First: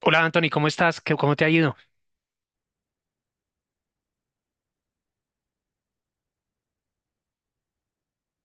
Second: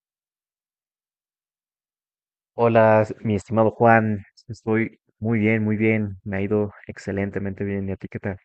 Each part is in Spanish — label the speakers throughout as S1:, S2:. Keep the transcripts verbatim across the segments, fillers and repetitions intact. S1: Hola Anthony, ¿cómo estás? ¿Qué- ¿Cómo te ha ido?
S2: Hola, mi estimado Juan, estoy muy bien, muy bien, me ha ido excelentemente bien, ¿y a ti qué tal?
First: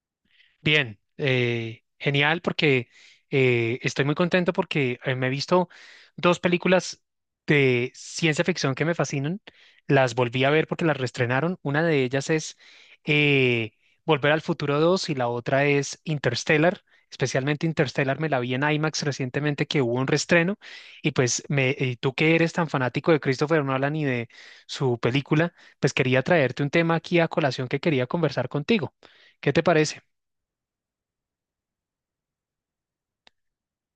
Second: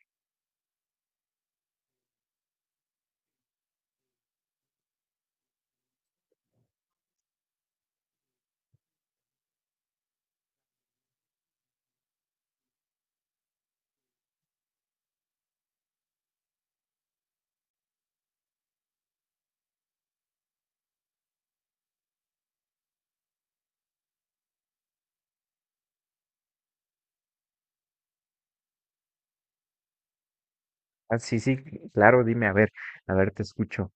S1: Bien, eh, genial porque eh, estoy muy contento porque eh, me he visto dos películas de ciencia ficción que me fascinan. Las volví a ver porque las reestrenaron. Una de ellas es eh, Volver al Futuro dos y la otra es Interstellar. Especialmente Interstellar me la vi en IMAX recientemente que hubo un reestreno y pues me, y tú que eres tan fanático de Christopher Nolan y de su película, pues quería traerte un tema aquí a colación que quería conversar contigo. ¿Qué te parece?
S2: Ah, sí, sí, claro, dime, a ver, a ver, te escucho.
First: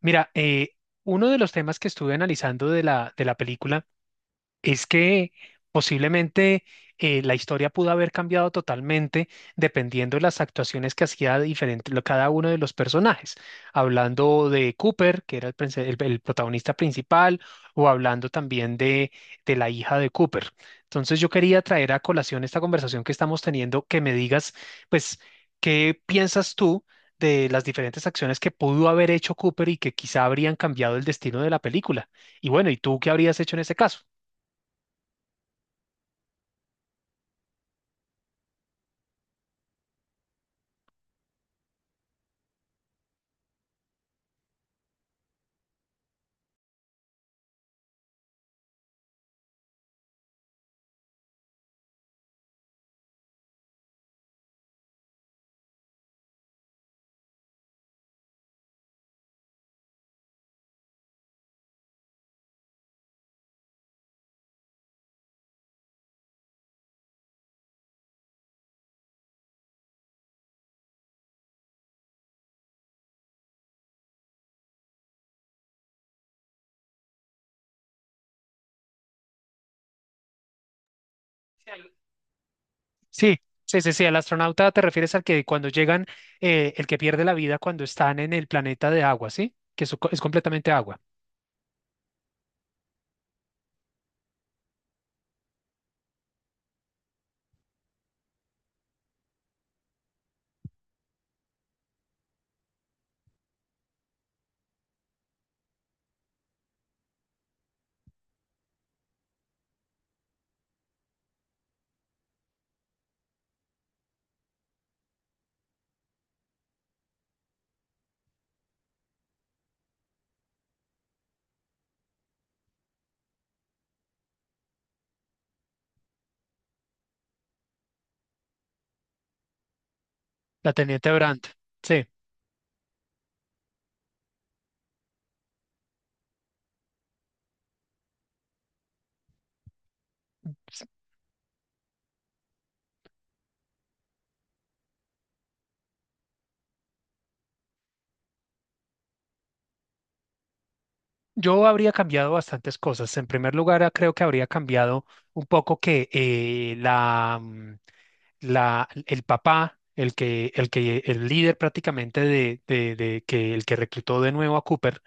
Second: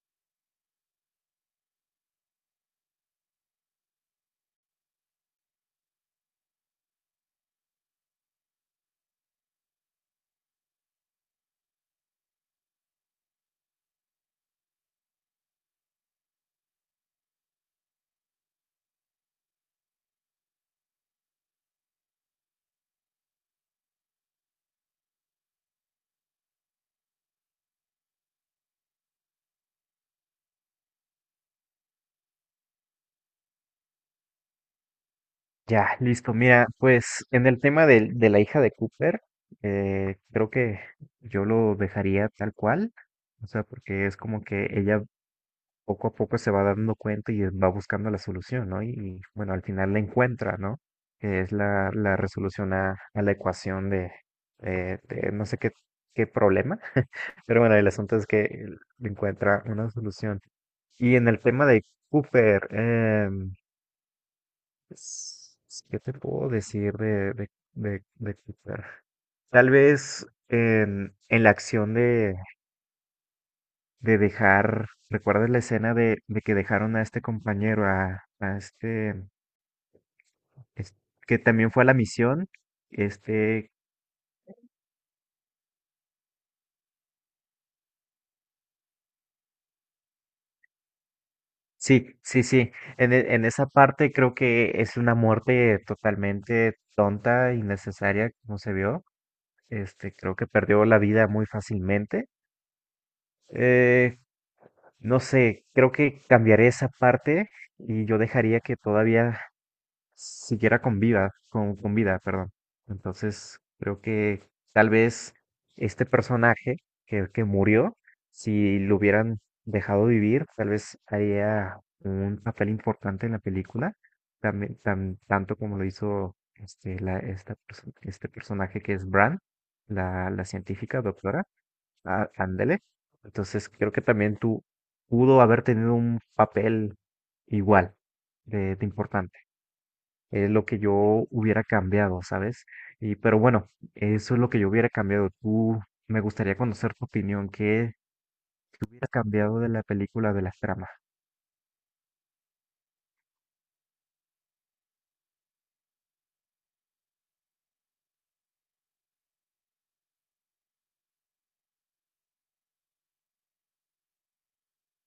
S1: Mira, eh, uno de los temas que estuve analizando de la, de la película es que posiblemente eh, la historia pudo haber cambiado totalmente dependiendo de las actuaciones que hacía diferente lo- cada uno de los personajes. Hablando de Cooper, que era el, prince- el- el protagonista principal, o hablando también de, de la hija de Cooper. Entonces yo quería traer a colación esta conversación que estamos teniendo, que me digas, pues, ¿qué piensas tú de las diferentes acciones que pudo haber hecho Cooper y que quizá habrían cambiado el destino de la película? Y bueno, ¿y tú qué habrías hecho en ese caso?
S2: Ya, listo, mira, pues en el tema del- de, la hija de Cooper, eh, creo que yo lo dejaría tal cual, o sea, porque es como que ella poco a poco se va dando cuenta y va buscando la solución, ¿no? Y, y, bueno, al final la encuentra, ¿no? Que es la, la resolución a, a la ecuación de, eh, de no sé qué, qué problema, pero bueno, el asunto es que él encuentra una solución. Y en el tema de Cooper, em, s- ¿qué te puedo decir de, de, de, de Cooper? Tal vez en, en la acción de de dejar, ¿recuerdas la escena de, de que dejaron a este compañero, a, a este, es- que también fue a
S1: Sí,
S2: la misión?
S1: sí,
S2: Este,
S1: sí, sí, sí, al astronauta te refieres al que cuando llegan, eh, el que pierde la vida cuando están en el planeta de agua, ¿sí? Que eso co- es completamente agua.
S2: sí, sí, sí, en, e- en esa parte creo que es una muerte totalmente tonta, innecesaria, como se vio. Este, creo que perdió la vida muy fácilmente. Eh, no sé, creo que cambiaré esa parte y yo dejaría que todavía siquiera con vida, con, con vida, perdón. Entonces, creo que tal vez este personaje que, que murió, si lo hubieran dejado vivir, tal vez haría un papel importante en la película, también, tan, tanto como lo hizo este, la, esta, perso- este personaje que es Bran, la, la
S1: La
S2: científica
S1: Teniente
S2: doctora,
S1: Brandt. Sí.
S2: a- ándele. Entonces, creo que también tú pudo haber tenido un papel igual de de importante, es lo que yo hubiera cambiado, ¿sabes? Y, pero bueno, eso es lo que yo hubiera cambiado. Tú, me gustaría conocer tu opinión. ¿Qué, qué hubiera cambiado de la película, de las tramas?
S1: Yo habría cambiado bastantes cosas. En primer lugar, ah, creo que habría cambiado un poco que eh, la, mm, la, el papá, el que, el que, el líder prácticamente de, de, de que el que reclutó de nuevo a Cooper,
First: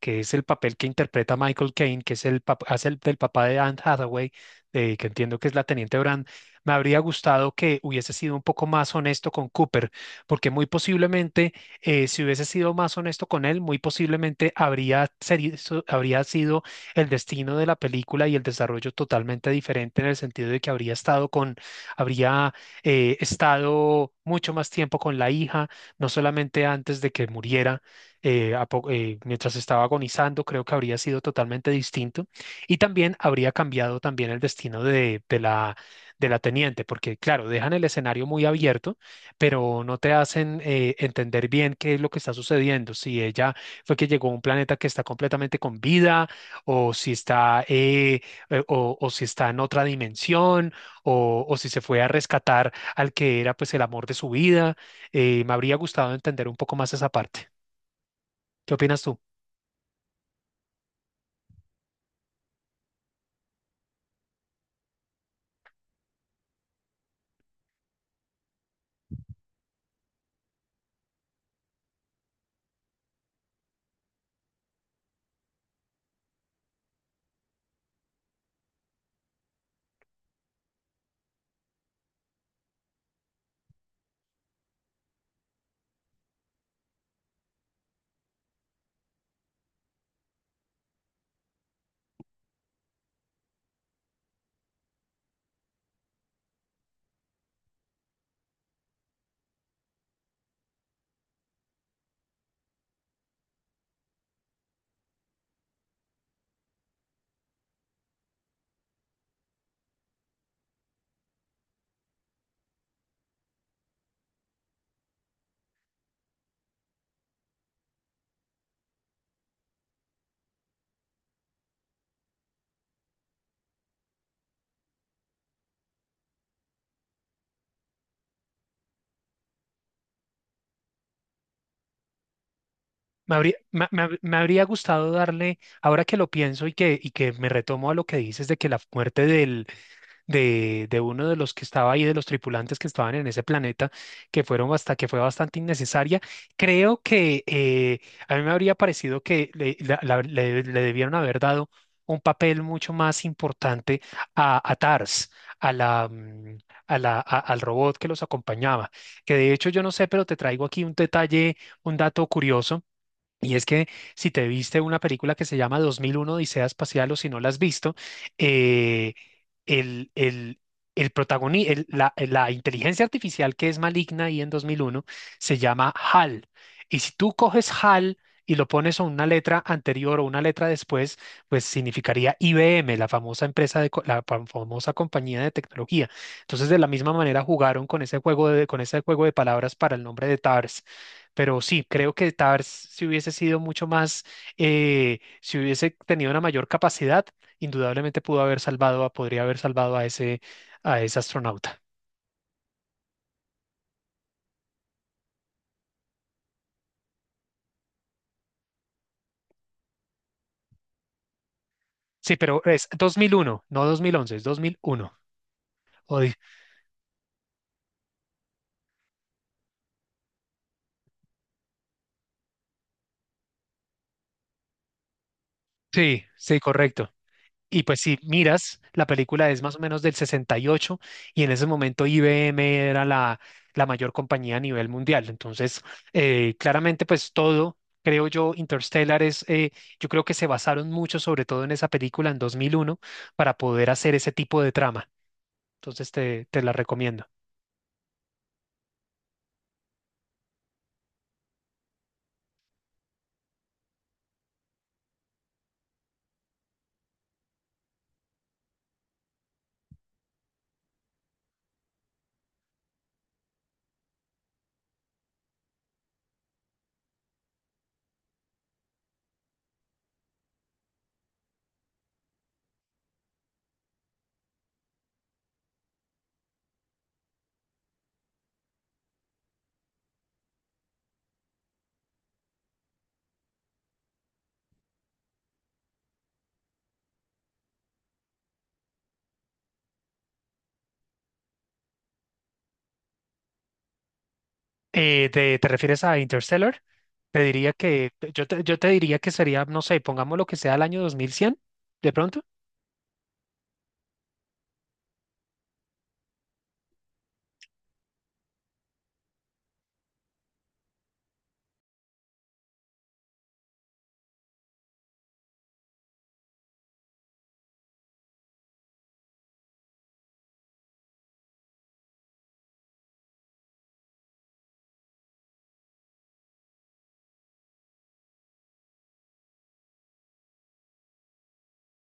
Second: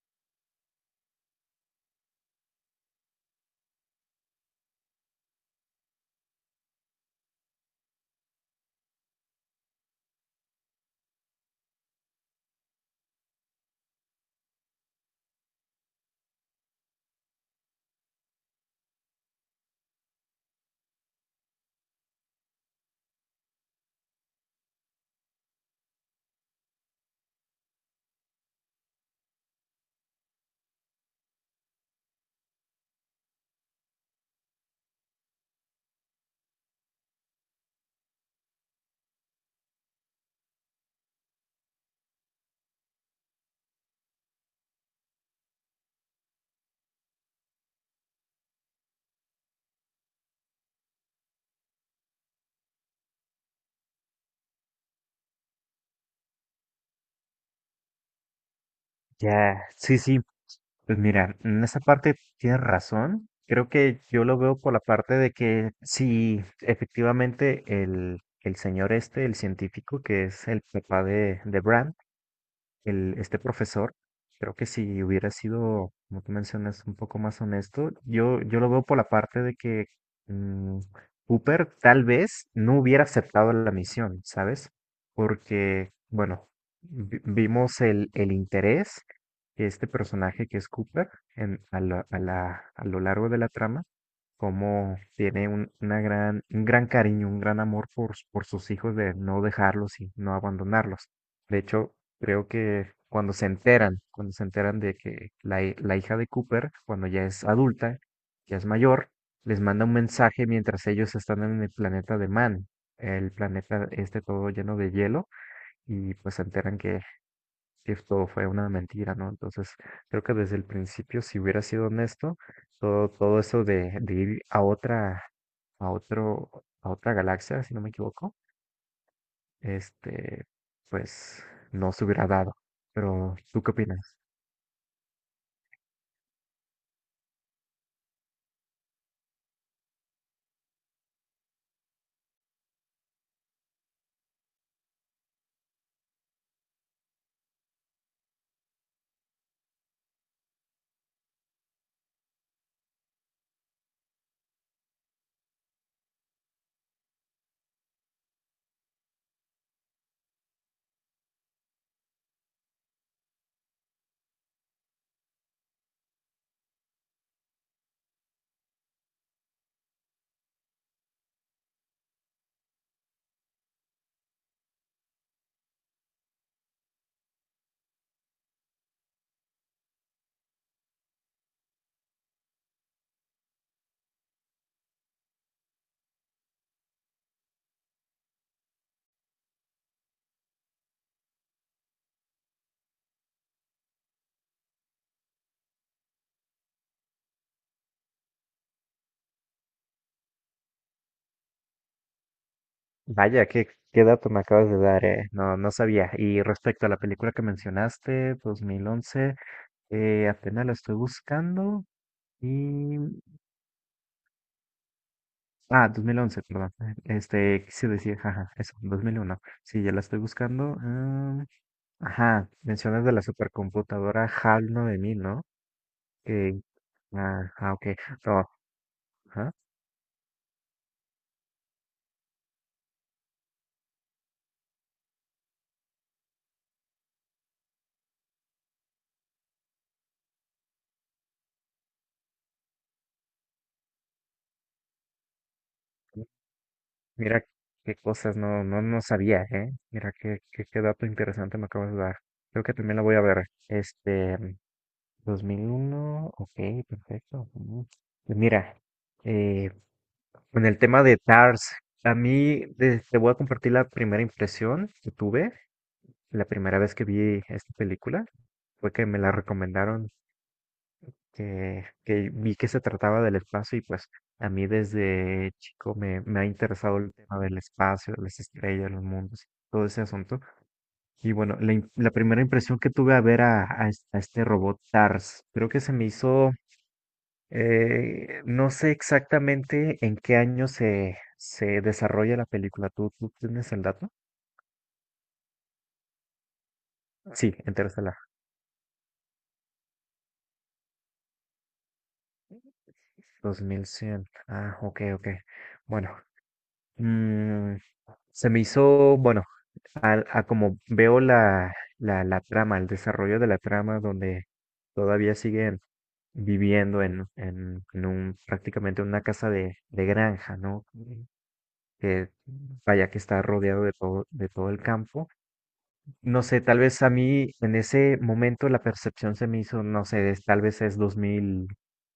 S1: que es el papel que interpreta Michael Caine, que es el pap- hace el del papá de Anne Hathaway, eh, que entiendo que es la teniente Brand, me habría gustado que hubiese sido un poco más honesto con Cooper, porque muy posiblemente eh, si hubiese sido más honesto con él, muy posiblemente habría, seri- so- habría sido el destino de la película y el desarrollo totalmente diferente en el sentido de que habría estado con, habría eh, estado mucho más tiempo con la hija, no solamente antes de que muriera, eh, a po- eh, mientras estaba agonizando, creo que habría sido totalmente distinto y también habría cambiado también el destino de, de la, de la teniente, porque claro, dejan el escenario muy abierto pero no te hacen eh, entender bien qué es lo que está sucediendo, si ella fue que llegó a un planeta que está completamente con vida, o si está, eh, eh, o, o si está en otra dimensión, o, o si se fue a rescatar al que era pues el amor de su vida. Eh, me habría gustado entender un poco más esa parte. ¿Qué opinas tú?
S2: Ya, sí, sí. Pues mira, en esa parte tienes razón. Creo que yo lo veo por la parte de que si efectivamente el, el señor este, el científico, que es el papá de, de Bran, el, este profesor, creo que si hubiera sido, como tú mencionas, un poco más honesto, yo, yo lo veo por la parte de que mm, Cooper tal vez no hubiera aceptado la misión, ¿sabes? Porque, bueno, vi- vimos el, el interés que este personaje que es Cooper en, a, la- a la- a lo largo de la trama, como tiene un, una gran, un gran cariño, un gran amor por, s- por sus hijos, de no dejarlos y no abandonarlos. De hecho, creo que cuando se enteran, cuando se enteran de que la, hi- la hija de Cooper, cuando ya es adulta, ya es mayor, les manda un mensaje mientras ellos están en el planeta de Man, el planeta este todo lleno de hielo, y pues se enteran que esto fue una mentira, ¿no? Entonces, creo que desde el principio, si hubiera sido honesto, todo, todo eso de, de ir a otra, a otro, a otra galaxia, si no me equivoco, este, pues no se hubiera dado.
S1: Me
S2: Pero,
S1: habría,
S2: ¿tú qué
S1: me, me
S2: opinas?
S1: hab- me habría gustado darle, ahora que lo pienso y que, y que me retomo a lo que dices de que la muerte de, de uno de los que estaba ahí, de los tripulantes que estaban en ese planeta, que fueron hasta que fue bastante innecesaria. Creo que eh, a mí me habría parecido que le, la- la- le- le debieron haber dado un papel mucho más importante a, a T A R S, a la, mm, a la, a- al robot que los acompañaba. Que de hecho yo no sé, pero te traigo aquí un detalle, un dato curioso. Y es que si te viste una película que se llama dos mil uno Odisea Espacial o si no la has visto, eh, el, el, el protagoni- el- la, la inteligencia artificial que es maligna ahí en dos mil uno se llama H A L. Y si tú coges H A L y lo pones a una letra anterior o una letra después, pues significaría I B M, la famosa empresa de co- la fam- famosa compañía de tecnología. Entonces, de la misma manera jugaron con ese juego de, con ese juego de palabras para el nombre de T A R S. Pero sí, creo que Tars si hubiese sido mucho más, eh, si hubiese tenido una mayor capacidad, indudablemente pudo haber salvado a, podría haber salvado a ese, a ese astronauta.
S2: Vaya, qué, qué dato me acabas de dar, eh. No, no sabía. Y respecto a la película que mencionaste, dos mil once, eh, apenas la estoy buscando
S1: Sí, pero es
S2: y...
S1: dos mil uno no dos mil once, es dos mil uno.
S2: Ah, dos mil
S1: O di-
S2: once perdón. Este, quise decir, jaja, eso, dos mil uno. Sí, ya la estoy buscando. Ah, ajá, mencionas de la supercomputadora HAL nueve mil, ¿no?
S1: sí, sí,
S2: Que,
S1: correcto.
S2: ah, ah,
S1: Y
S2: ok.
S1: pues si
S2: No,
S1: miras, la película
S2: ajá.
S1: es más o menos del sesenta y ocho y ocho y en ese momento I B M era la, la mayor compañía a nivel mundial. Entonces, eh, claramente pues todo, creo yo, Interstellar es, eh, yo creo que se basaron mucho sobre todo en esa película en dos mil uno para poder hacer ese tipo de trama. Entonces te, te la recomiendo.
S2: Mira qué cosas, no, no, no sabía, ¿eh? Mira qué, qué, qué dato interesante me acabas de dar. Creo que también la voy a ver. Este, dos mil uno, ok, perfecto. Mm. Pues mira, eh, con el tema de TARS, a mí de- te voy a compartir la primera impresión que tuve la primera vez que vi esta película. Fue que me la recomendaron, que, que vi que se trataba del espacio y pues a mí desde chico me, me ha interesado el tema del espacio, de las estrellas, los mundos, todo ese asunto. Y bueno, la, im- la primera impresión que tuve a ver a, a es- a este robot TARS, creo que se me hizo, eh, no sé exactamente en qué año se, se desarrolla la película. ¿Tú, tú tienes el dato?
S1: Eh, ¿te, ¿te, refieres a Interstellar? Te
S2: Sí,
S1: diría que,
S2: Interestelar.
S1: yo te, yo te diría que sería, no sé, pongamos lo que sea el año dos mil cien, de pronto.
S2: Dos mil cien. Ah, ok, ok. Bueno, mm, se me hizo, bueno, a, a como veo la, la, la trama, el desarrollo de la trama, donde todavía siguen viviendo en, en, en un, prácticamente una casa de, de granja, ¿no? Que vaya, que está rodeado de todo, de todo el campo. No sé, tal vez a mí en ese momento la percepción se me hizo, no sé, es- tal vez es dos dos mil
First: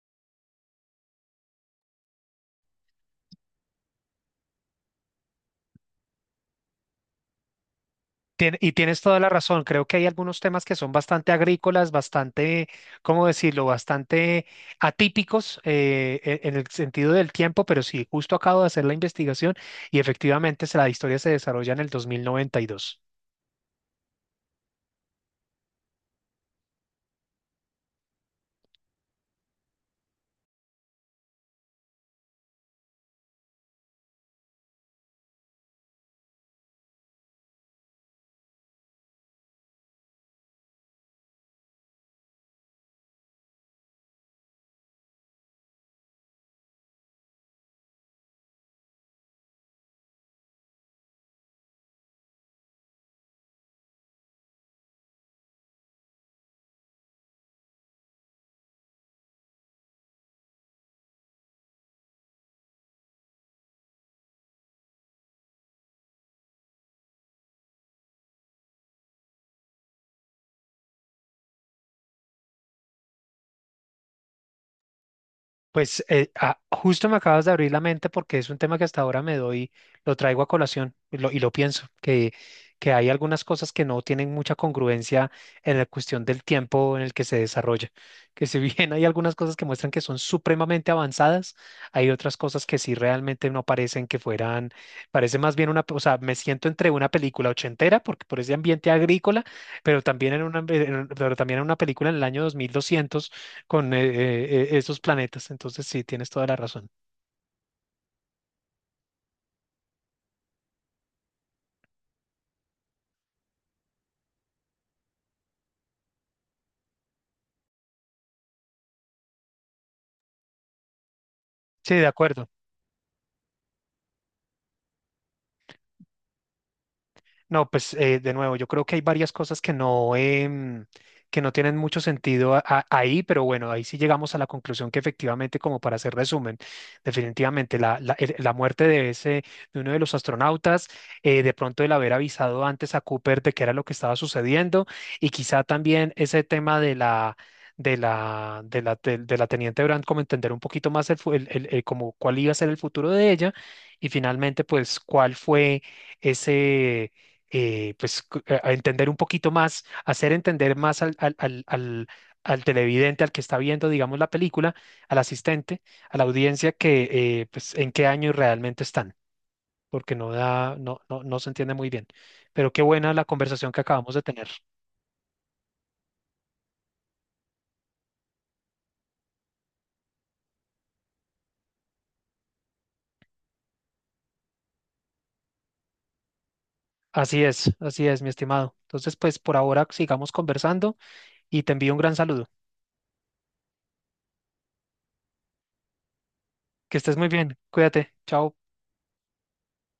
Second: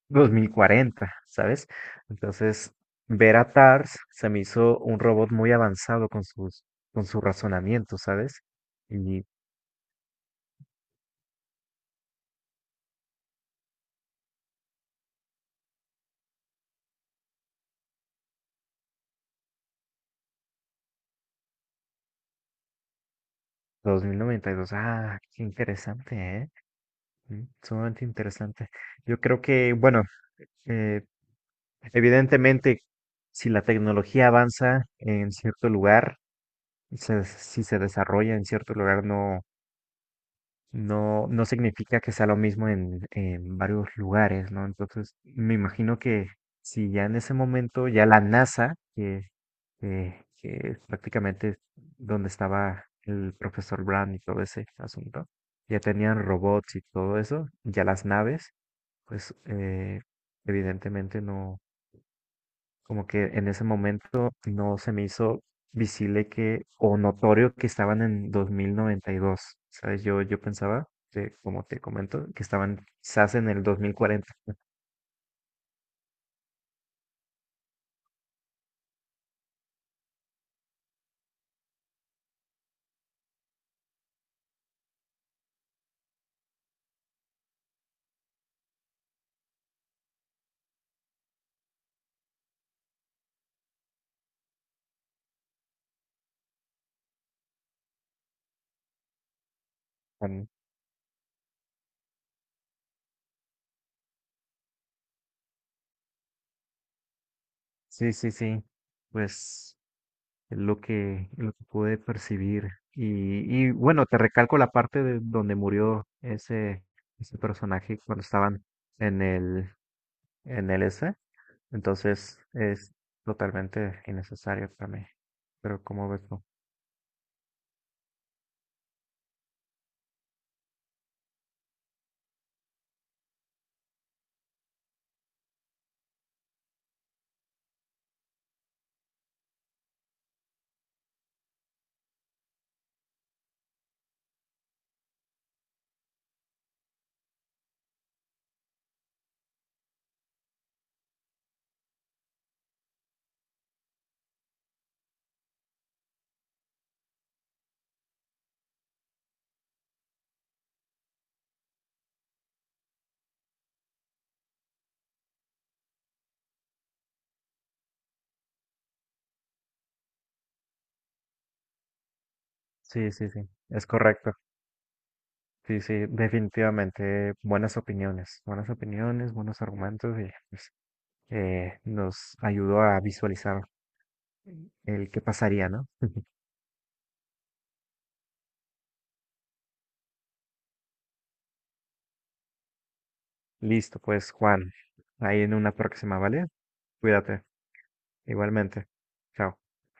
S2: dos mil cuarenta, ¿sabes? Entonces, ver a TARS se me hizo un robot muy avanzado con sus, con su razonamiento, ¿sabes?
S1: Tien- y tienes toda
S2: Y
S1: la razón, creo que hay algunos temas que son bastante agrícolas, bastante, ¿cómo decirlo?, bastante atípicos eh, e- en el sentido del tiempo, pero sí, justo acabo de hacer la investigación y efectivamente se- la historia se desarrolla en el dos mil noventa y dos.
S2: dos mil noventa y dos, ah, qué interesante, ¿eh? Mm, sumamente interesante. Yo creo que, bueno, eh, evidentemente, si la tecnología avanza en cierto lugar, se- si se desarrolla en cierto lugar, no No, no significa que sea lo mismo en, en varios lugares, ¿no? Entonces, me imagino que si ya en ese momento ya la NASA, que, que, que es prácticamente donde estaba el profesor Brand y todo ese asunto, ya tenían robots y todo eso, ya las naves, pues eh, evidentemente no, como que en ese momento no se me hizo visible que, o notorio que estaban en dos mil noventa y dos, ¿sabes? Yo, yo pensaba, que, como te comento, que estaban quizás en el dos mil cuarenta.
S1: Pues eh, ah, justo me acabas de abrir la mente porque es un tema que hasta ahora me doy, lo traigo a colación y lo, y lo pienso, que, que hay algunas cosas que no tienen mucha congruencia en la cuestión del tiempo en el que se desarrolla. Que si bien hay algunas cosas que muestran que son supremamente avanzadas, hay otras cosas que sí realmente no parecen que fueran, parece más bien una, o sea, me siento entre una película ochentera, porque por ese ambiente agrícola, pero también en
S2: Am,
S1: una, pero también en una película en el año dos mil doscientos con eh, eh, eh, esos planetas. Entonces, sí, tienes toda la razón.
S2: Sí, sí, sí, pues es lo que, lo que pude percibir. Y, y bueno, te recalco la parte de donde murió ese, ese personaje cuando estaban en el, en el S.
S1: Sí, de
S2: Entonces
S1: acuerdo.
S2: es totalmente innecesario para mí. ¿Pero como ves tú?
S1: No, pues eh, de nuevo, yo creo que hay varias cosas que no, em, que no tienen mucho sentido a- a- ahí, pero bueno, ahí sí llegamos a la conclusión que efectivamente, como para hacer resumen, definitivamente la, la- el- la muerte de ese, de uno de los astronautas, eh, de pronto el haber avisado antes a Cooper de qué era lo que estaba sucediendo, y quizá también ese tema de la de la, de la, de, de la teniente Brand, como entender un poquito más el, fu- el- el- el- como cuál iba a ser el futuro de ella, y finalmente, pues, cuál fue ese eh, pues, cu- a a entender un poquito más, hacer entender más al, al, al, al- al televidente, al que está viendo, digamos, la película, al asistente, a la audiencia, que, eh, pues, en qué año realmente están, porque no da, no, no, no se entiende muy bien. Pero qué
S2: Sí,
S1: buena la
S2: sí, sí,
S1: conversación que
S2: es
S1: acabamos de
S2: correcto.
S1: tener.
S2: Sí, sí, definitivamente buenas opiniones, buenas opiniones, buenos argumentos y pues, eh, nos ayudó a visualizar el qué pasaría, ¿no?
S1: Así es, así es, mi estimado. Entonces, pues, por ahora sigamos conversando y te envío un gran saludo.
S2: Listo, pues Juan, ahí en una próxima, ¿vale?
S1: Que estés muy
S2: Cuídate,
S1: bien. Cuídate. Chao.
S2: igualmente. Chao.